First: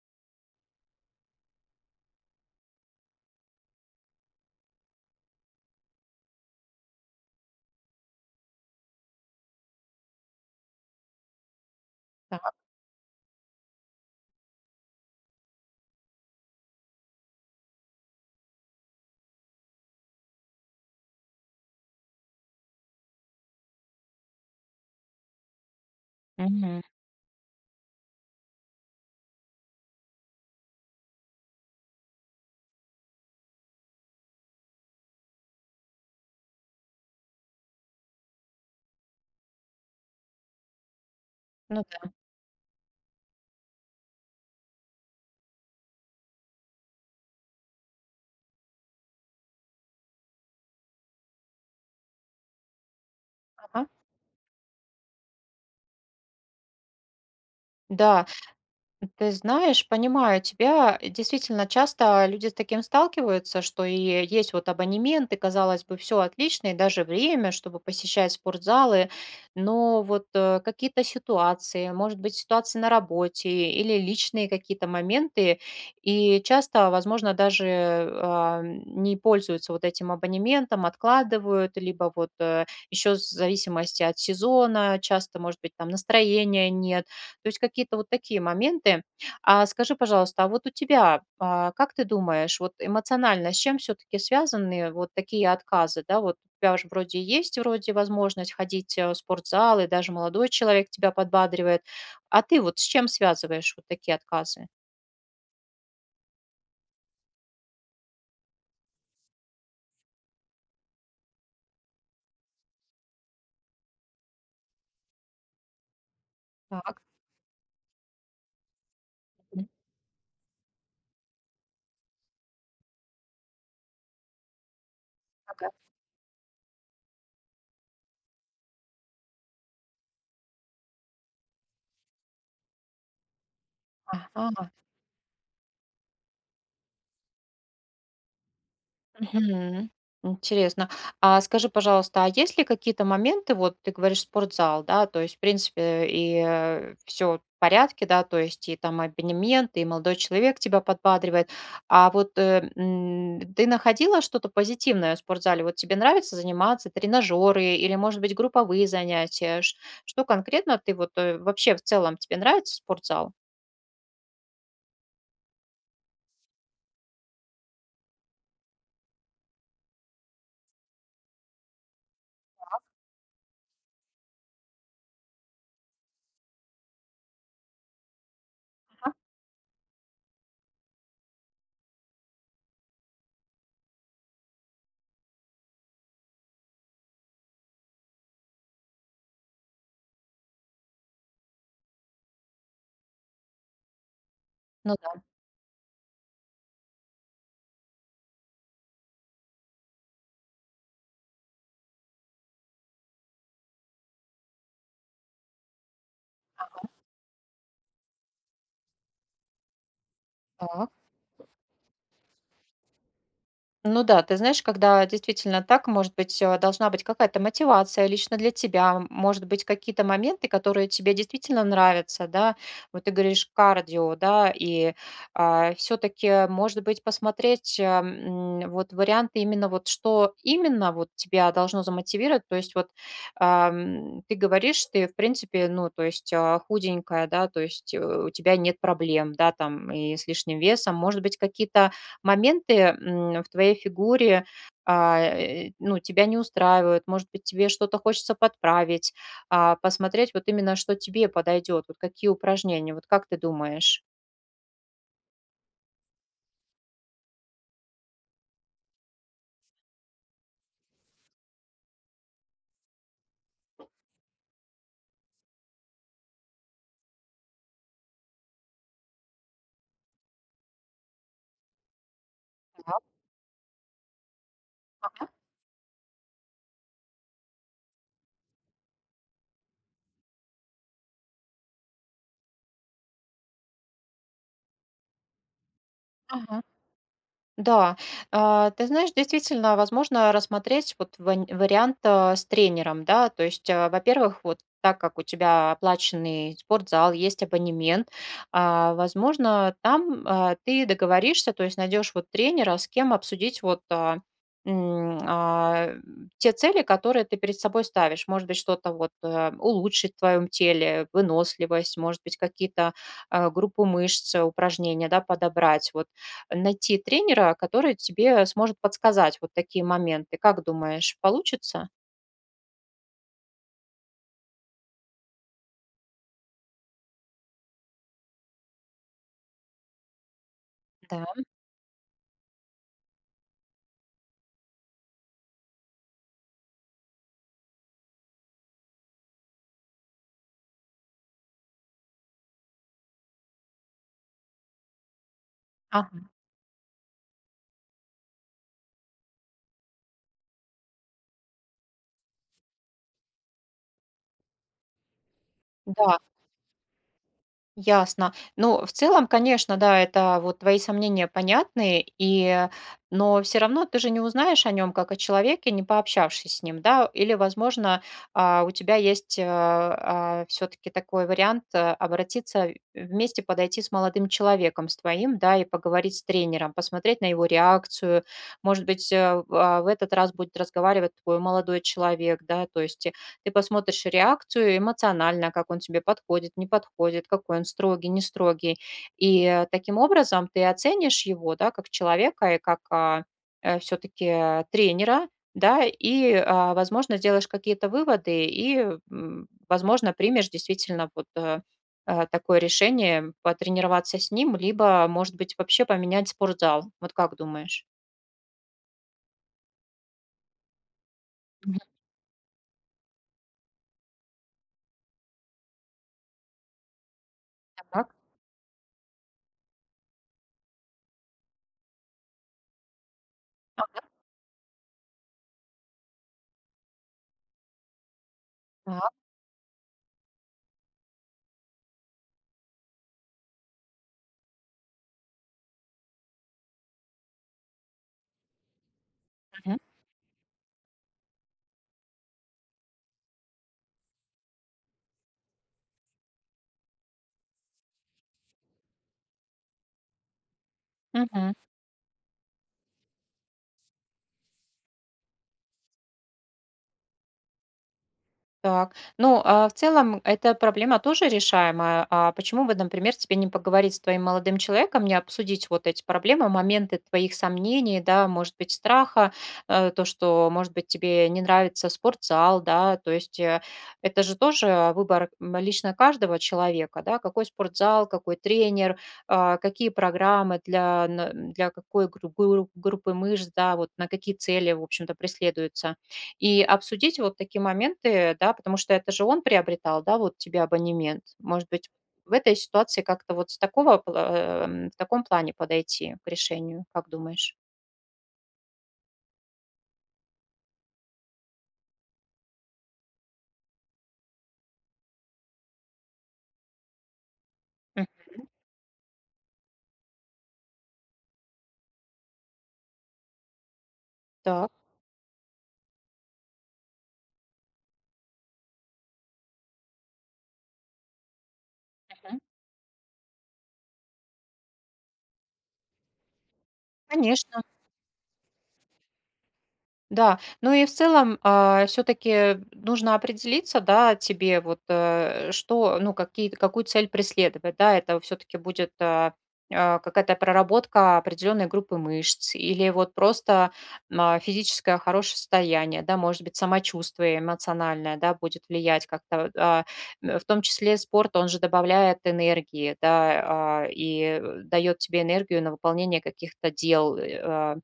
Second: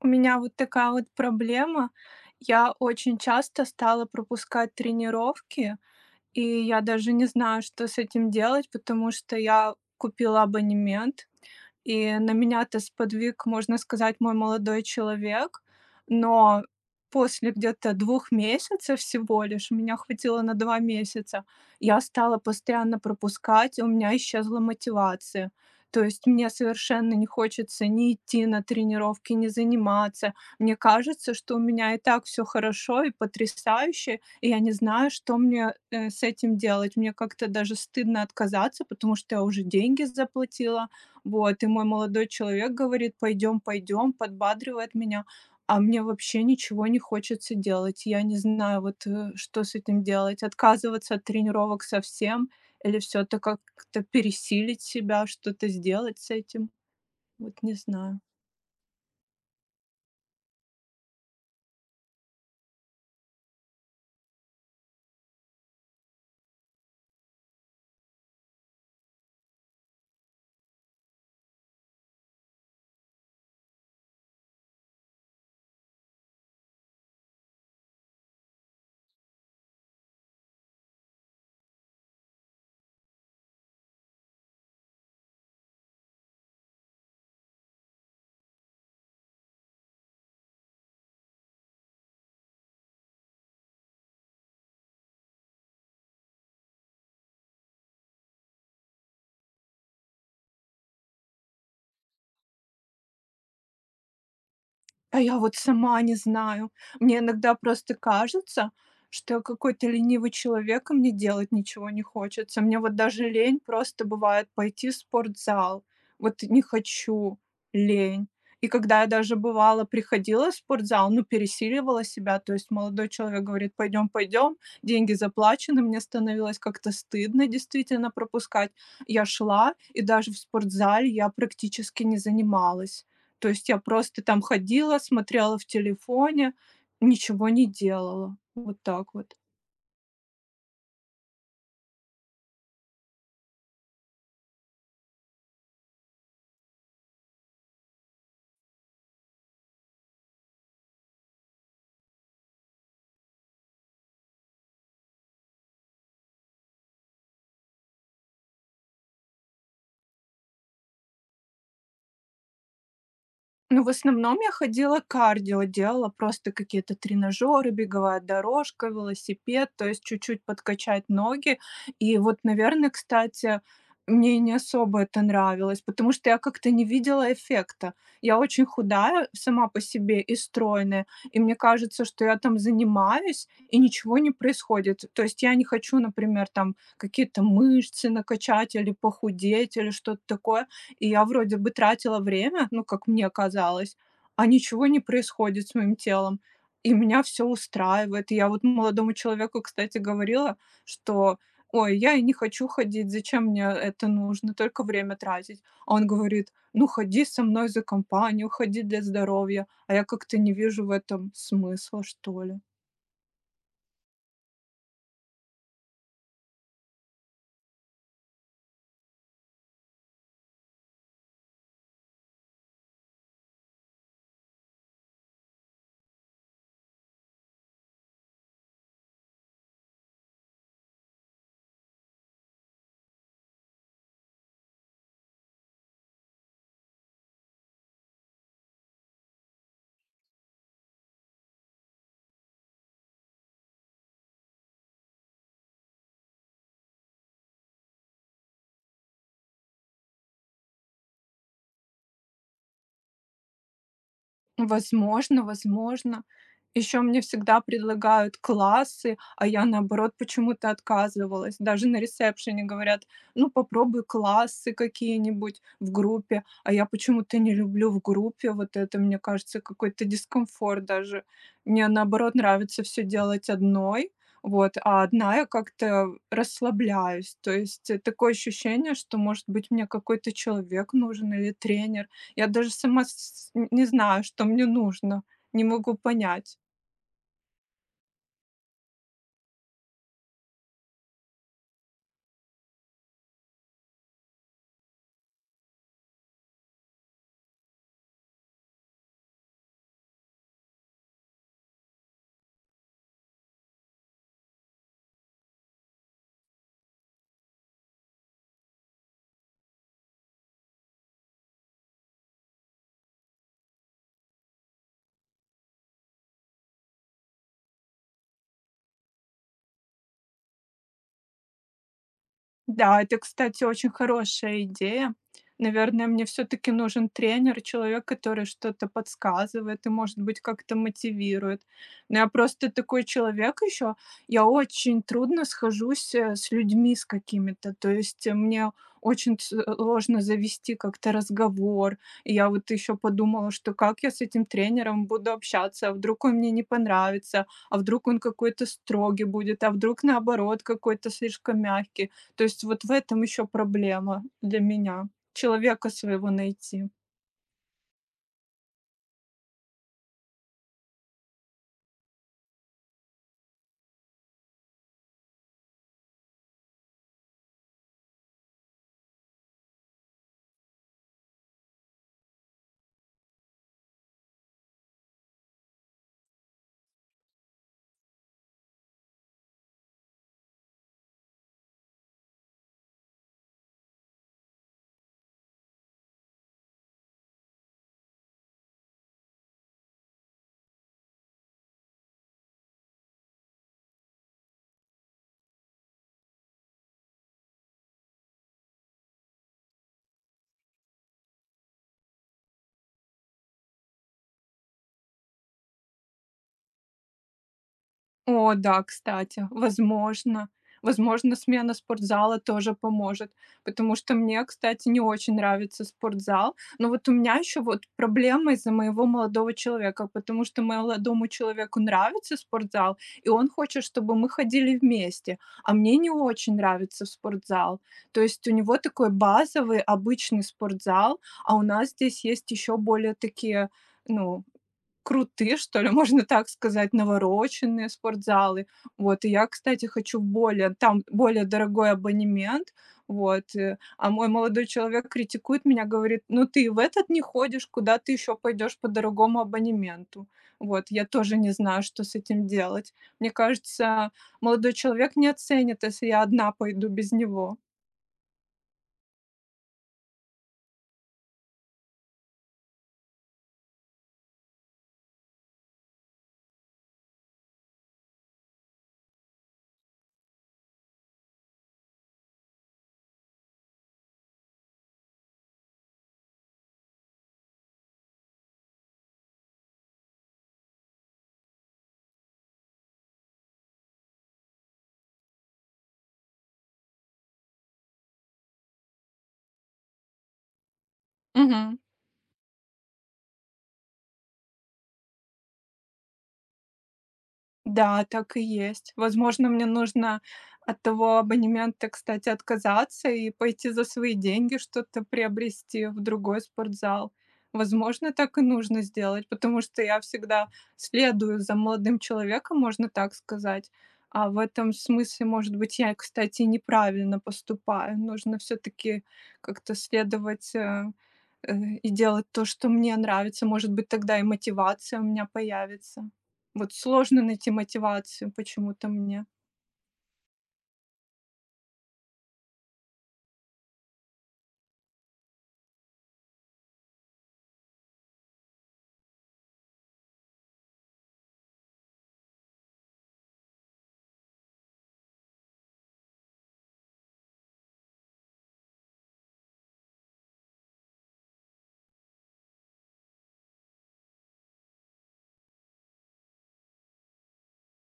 У меня вот такая вот проблема. Я очень часто стала пропускать тренировки, и я даже не знаю, что с этим делать, потому что я купила абонемент, и на Так, меня-то сподвиг, можно сказать, мой молодой человек. Но после где-то 2 месяцев всего лишь, меня хватило на 2 месяца, я стала постоянно пропускать, и у меня исчезла мотивация. То есть мне мгм. совершенно не хочется ни идти на тренировки, ни заниматься. Мне кажется, что у меня и так все хорошо и потрясающе, и я не знаю, что мне, с этим делать. Мне как-то даже стыдно отказаться, потому что я уже деньги заплатила. Вот, и мой Ну да, молодой человек говорит: "Пойдем, пойдем", подбадривает меня, а мне вообще ничего не хочется делать. Я не знаю, вот, что с этим делать: отказываться от тренировок совсем или все таки ага. как-то пересилить себя, что-то сделать с этим? Вот не знаю. Да, ты знаешь, понимаю тебя. Действительно, часто люди с таким сталкиваются, что и есть вот абонемент, и, казалось бы, все отлично, и даже время, чтобы посещать спортзалы, но вот какие-то ситуации, может быть, ситуации на работе или личные какие-то моменты, и часто, возможно, даже не пользуются вот этим абонементом, откладывают, либо вот еще в зависимости от сезона, часто, может быть, там настроения нет, то есть какие-то вот такие моменты. А скажи, пожалуйста, а вот у тебя, как ты думаешь, вот эмоционально с чем все-таки связаны вот такие отказы, да? Вот у тебя же вроде есть вроде возможность ходить в спортзал, и даже молодой человек тебя подбадривает. А ты вот с чем связываешь вот такие отказы? А я вот сама не знаю. Мне иногда просто кажется, что я какой-то ленивый человек, и мне делать ничего не хочется. Мне вот даже лень просто бывает пойти в спортзал. Вот не Так. хочу, лень. И когда я даже Мгм. бывало приходила в спортзал, ну, пересиливала себя, то есть молодой человек говорит, пойдем, пойдем, деньги Ага. заплачены, мне становилось как-то стыдно действительно пропускать. Я шла, и даже в спортзале я практически не занималась. То есть я просто там Ага. ходила, смотрела в телефоне, ничего не делала. Вот так вот. Мгм. Интересно. А скажи, пожалуйста, а есть ли какие-то моменты, вот ты говоришь спортзал, да, то есть, в принципе, и все в порядке, да, то есть и там абонемент, и молодой человек тебя подбадривает. А вот ты находила что-то позитивное в спортзале? Вот тебе нравится заниматься, тренажеры или, может быть, групповые занятия? Что конкретно ты вот вообще в целом тебе нравится спортзал? Ну, в основном я ходила кардио, делала просто какие-то тренажеры, беговая дорожка, велосипед, то есть чуть-чуть подкачать ноги. И вот, наверное, кстати, мне не особо это нравилось, потому что я как-то не видела эффекта. Я очень Ага. худая сама по себе и стройная, и мне кажется, что я там занимаюсь, и ничего не происходит. То есть я не хочу, например, там какие-то мышцы накачать или похудеть или что-то такое, и я вроде бы тратила время, ну, как мне казалось, а ничего Ну не происходит с моим телом. И меня все устраивает. И я вот молодому человеку, кстати, говорила, что: "Ой, я и не хочу ходить, зачем мне это нужно, только время тратить". А он говорит: "Ну, ходи со мной за компанию, ходи для здоровья". А я как-то не вижу да. в этом смысла, что ли. Ну да, ты знаешь, когда действительно так, может быть, должна быть какая-то мотивация лично для тебя, может быть, какие-то моменты, которые тебе действительно нравятся, да, вот ты говоришь кардио, да, и все-таки, может быть, посмотреть вот варианты именно вот что именно вот тебя должно замотивировать, то есть вот ты говоришь, ты, в принципе, ну, то есть худенькая, да, то есть у тебя нет проблем, да, там, и с лишним весом, может быть, какие-то моменты, в твоей фигуре, ну, тебя не устраивают, может быть, тебе что-то хочется подправить, посмотреть вот именно, что тебе подойдет, вот какие упражнения, вот как ты думаешь? Возможно, возможно. Еще мне всегда предлагают классы, а я, наоборот, почему-то отказывалась. Даже на ресепшене говорят: "Ну, попробуй классы какие-нибудь в группе". А я почему-то не люблю в группе. Вот это, мне кажется, какой-то дискомфорт даже. Мне, наоборот, нравится Так, все делать одной, вот, а ага, одна я как-то расслабляюсь. То есть, такое ощущение, что, может быть, мне какой-то человек нужен или тренер. Я даже сама с не знаю, что мне нужно, не могу понять. ага. Да, ты знаешь, действительно, возможно рассмотреть вот вариант с тренером, да, то есть, а, во-первых, вот так как у тебя оплаченный спортзал, есть абонемент, возможно, там ты договоришься, то есть найдешь вот тренера, с кем обсудить вот м, а, те цели, которые ты перед собой ставишь. Может быть, что-то вот улучшить в твоем теле, выносливость, может быть, какие-то группу мышц, упражнения, да, подобрать. Вот найти тренера, который тебе сможет подсказать вот такие моменты. Как думаешь, получится? Да, это, кстати, очень хорошая идея. Наверное, мне все таки нужен тренер, человек, который что-то подсказывает и, может быть, как-то Да. мотивирует. Но я просто такой человек еще. Я очень трудно схожусь, с людьми с какими-то. То есть, мне очень ц сложно завести как-то разговор. И я вот еще подумала, что как я с этим тренером буду общаться, а Ага. вдруг он мне не понравится, а вдруг он какой-то строгий будет, а вдруг, наоборот, какой-то слишком мягкий. То есть вот в этом еще проблема для меня- человека Да, своего найти. ясно. Ну, в целом, конечно, да, это вот твои сомнения понятны, и, но все равно ты же не узнаешь о нем как о человеке, не пообщавшись с ним, да, или, возможно, у тебя есть все-таки такой вариант обратиться вместе, подойти с молодым человеком, с твоим, да, и поговорить с тренером, посмотреть на его реакцию. Может быть, в этот раз будет разговаривать твой молодой человек, да, то есть ты посмотришь реакцию эмоционально, как он тебе подходит, не подходит, какой он строгий, не строгий. И таким образом ты оценишь его, да, как человека и как все-таки тренера, да, и, возможно, сделаешь какие-то выводы и, возможно, примешь действительно вот такое решение потренироваться с ним, либо, может быть, вообще поменять спортзал. Вот как думаешь? О да, кстати, возможно. Возможно, смена Мгм. спортзала тоже поможет, потому что мне, кстати, не очень нравится спортзал. Но вот у меня еще вот Так. проблема из-за моего молодого человека, потому что молодому человеку нравится спортзал, и он хочет, чтобы мы ходили вместе, а мне не очень нравится спортзал. То есть у него такой Так. базовый, обычный спортзал, а у нас здесь есть еще более такие, ну, крутые, что ли, можно так сказать, навороченные спортзалы. Вот, и я, Мгм. кстати, хочу более дорогой абонемент, вот, э. А мой молодой человек критикует меня, говорит: "Ну ты и в этот не ходишь, куда ты еще пойдешь по дорогому абонементу?" Вот, я тоже не Мгм. знаю, что с этим делать. Мне кажется, молодой человек не оценит, если я одна пойду без него. Так, ну, в целом эта проблема тоже решаемая. А почему бы, например, тебе не поговорить с твоим молодым человеком, не обсудить вот эти проблемы, моменты твоих сомнений, да, может быть, страха, то, что, может быть, тебе не нравится спортзал, да, то есть это же тоже выбор лично каждого человека, да, какой спортзал, какой тренер, какие программы для, для какой группы мышц, да, вот на какие цели, в общем-то, преследуются. И обсудить вот такие моменты, да, потому что это же он приобретал, да, вот тебе абонемент. Может Мгм. быть, в этой ситуации как-то вот с такого, в таком плане подойти к решению, как думаешь? Да, так и есть. Возможно, мне нужно от того абонемента, кстати, отказаться и пойти за свои деньги что-то приобрести в другой спортзал. М. Возможно, так и нужно сделать, потому что я всегда следую за молодым человеком, можно так сказать. А в Так, этом смысле, может быть, я, кстати, неправильно поступаю. Нужно все-таки как-то следовать э, и делать мгм. то, что мне нравится. Может быть, тогда и мотивация у меня появится. Вот сложно найти Конечно. мотивацию почему-то мне. Да, ну и в целом, все таки нужно определиться, да, тебе вот, что, ну, какие какую цель преследовать, да. Это все таки будет, какая-то проработка определенной группы мышц или вот просто, физическое хорошее состояние, да, может быть, самочувствие эмоциональное, да, будет влиять как-то. В том числе спорт, он же добавляет энергии, да, и дает тебе энергию на выполнение каких-то дел, э, а,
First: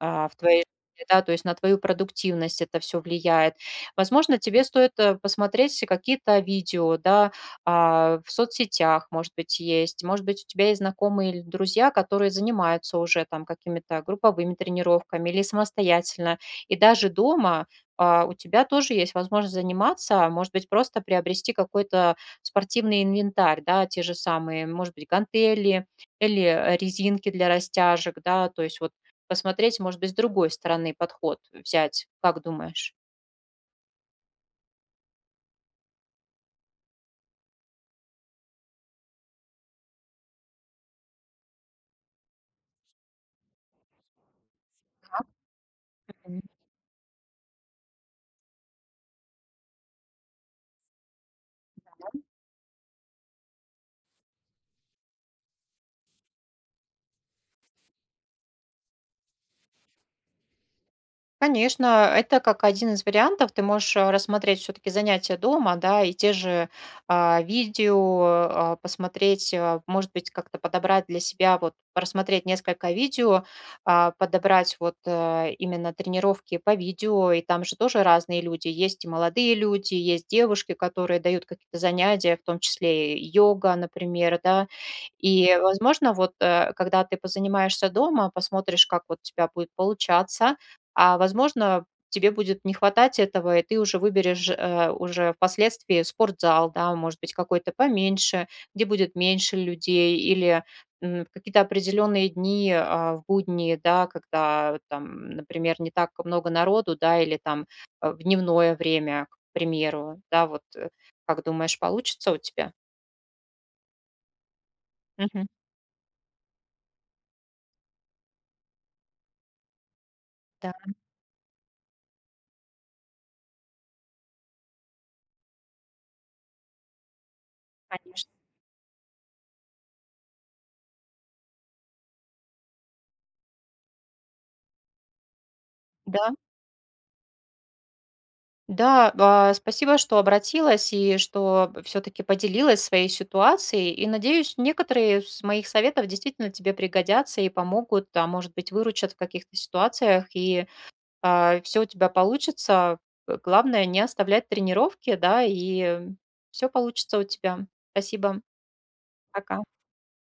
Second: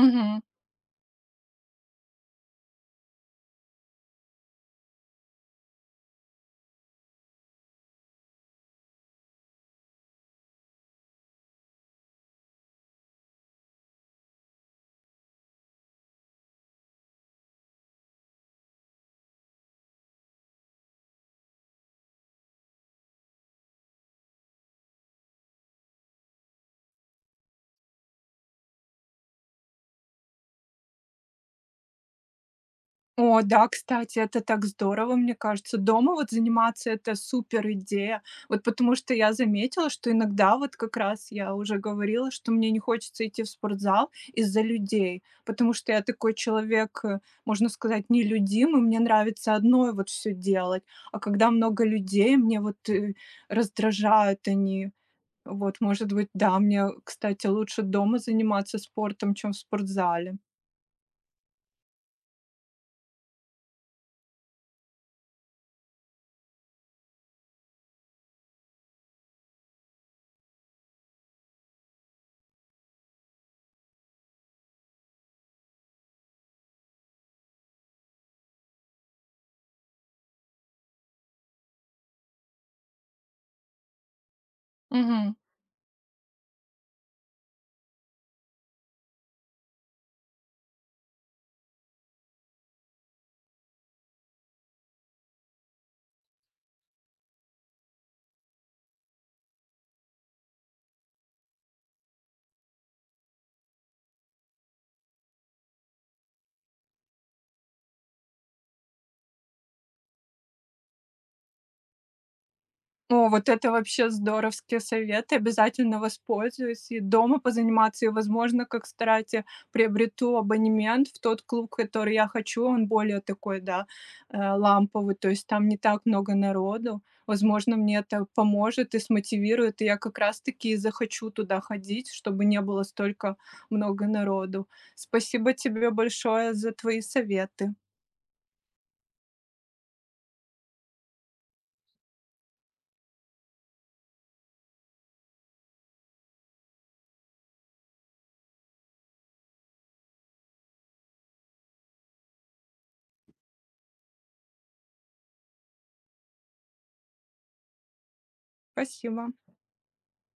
а, в твоей жизни, да, то есть на твою продуктивность это все влияет. Возможно, тебе стоит, посмотреть какие-то видео, да, в соцсетях, может быть, есть. Может быть, у тебя есть знакомые или друзья, которые занимаются уже там какими-то групповыми тренировками или самостоятельно. И даже дома, у тебя тоже есть возможность заниматься, может быть, просто приобрести какой-то спортивный инвентарь, да, те же самые, может быть, гантели или, резинки для растяжек, да, то есть вот посмотреть, может быть, с другой стороны подход взять. Как думаешь? О да, кстати, это так здорово, мне кажется. Дома вот заниматься- это супер идея. Вот потому что я заметила, что иногда вот как раз я уже говорила, что мне не хочется идти в спортзал из-за людей, потому что я такой человек, можно сказать, нелюдимый, мне нравится одной вот все делать, а когда много людей, мне вот, раздражают они. Вот, может быть, да, мне, кстати, лучше дома заниматься спортом, чем в спортзале. Конечно, это как один из вариантов. Ты можешь рассмотреть все-таки занятия дома, да, и те же видео посмотреть, а, может быть, как-то подобрать для себя, вот просмотреть несколько видео, подобрать вот именно тренировки по видео, и там же тоже разные люди. Есть и молодые люди, есть девушки, которые дают какие-то занятия, в том числе и йога, например, да, Мгм. и, возможно, вот когда ты позанимаешься дома, посмотришь, как вот у тебя будет получаться, возможно, тебе будет не хватать этого, и ты уже выберешь уже впоследствии спортзал, да, может быть, какой-то поменьше, где будет меньше людей, или в какие-то определенные дни в будни, да, когда там, например, не так много народу, да, или там в дневное время, к примеру, да, вот как думаешь, получится у тебя? О, вот это вообще здоровские советы. Мгм. Обязательно воспользуюсь. И дома позаниматься, и, возможно, как кстати, приобрету Да, абонемент в тот клуб, который я хочу. Он более такой, да, э, ламповый, то есть там не так много народу. Возможно, мне это конечно. поможет и смотивирует, и я как раз-таки и захочу туда ходить, чтобы не было столько много народу. Спасибо тебе Да, большое за твои советы. да, спасибо, что обратилась и что все-таки поделилась своей ситуацией. И надеюсь, некоторые из моих советов действительно тебе пригодятся и помогут, а может быть, выручат в каких-то ситуациях, и все у тебя получится. Главное, не оставлять тренировки, да, и все получится у тебя. Спасибо. Спасибо. Пока.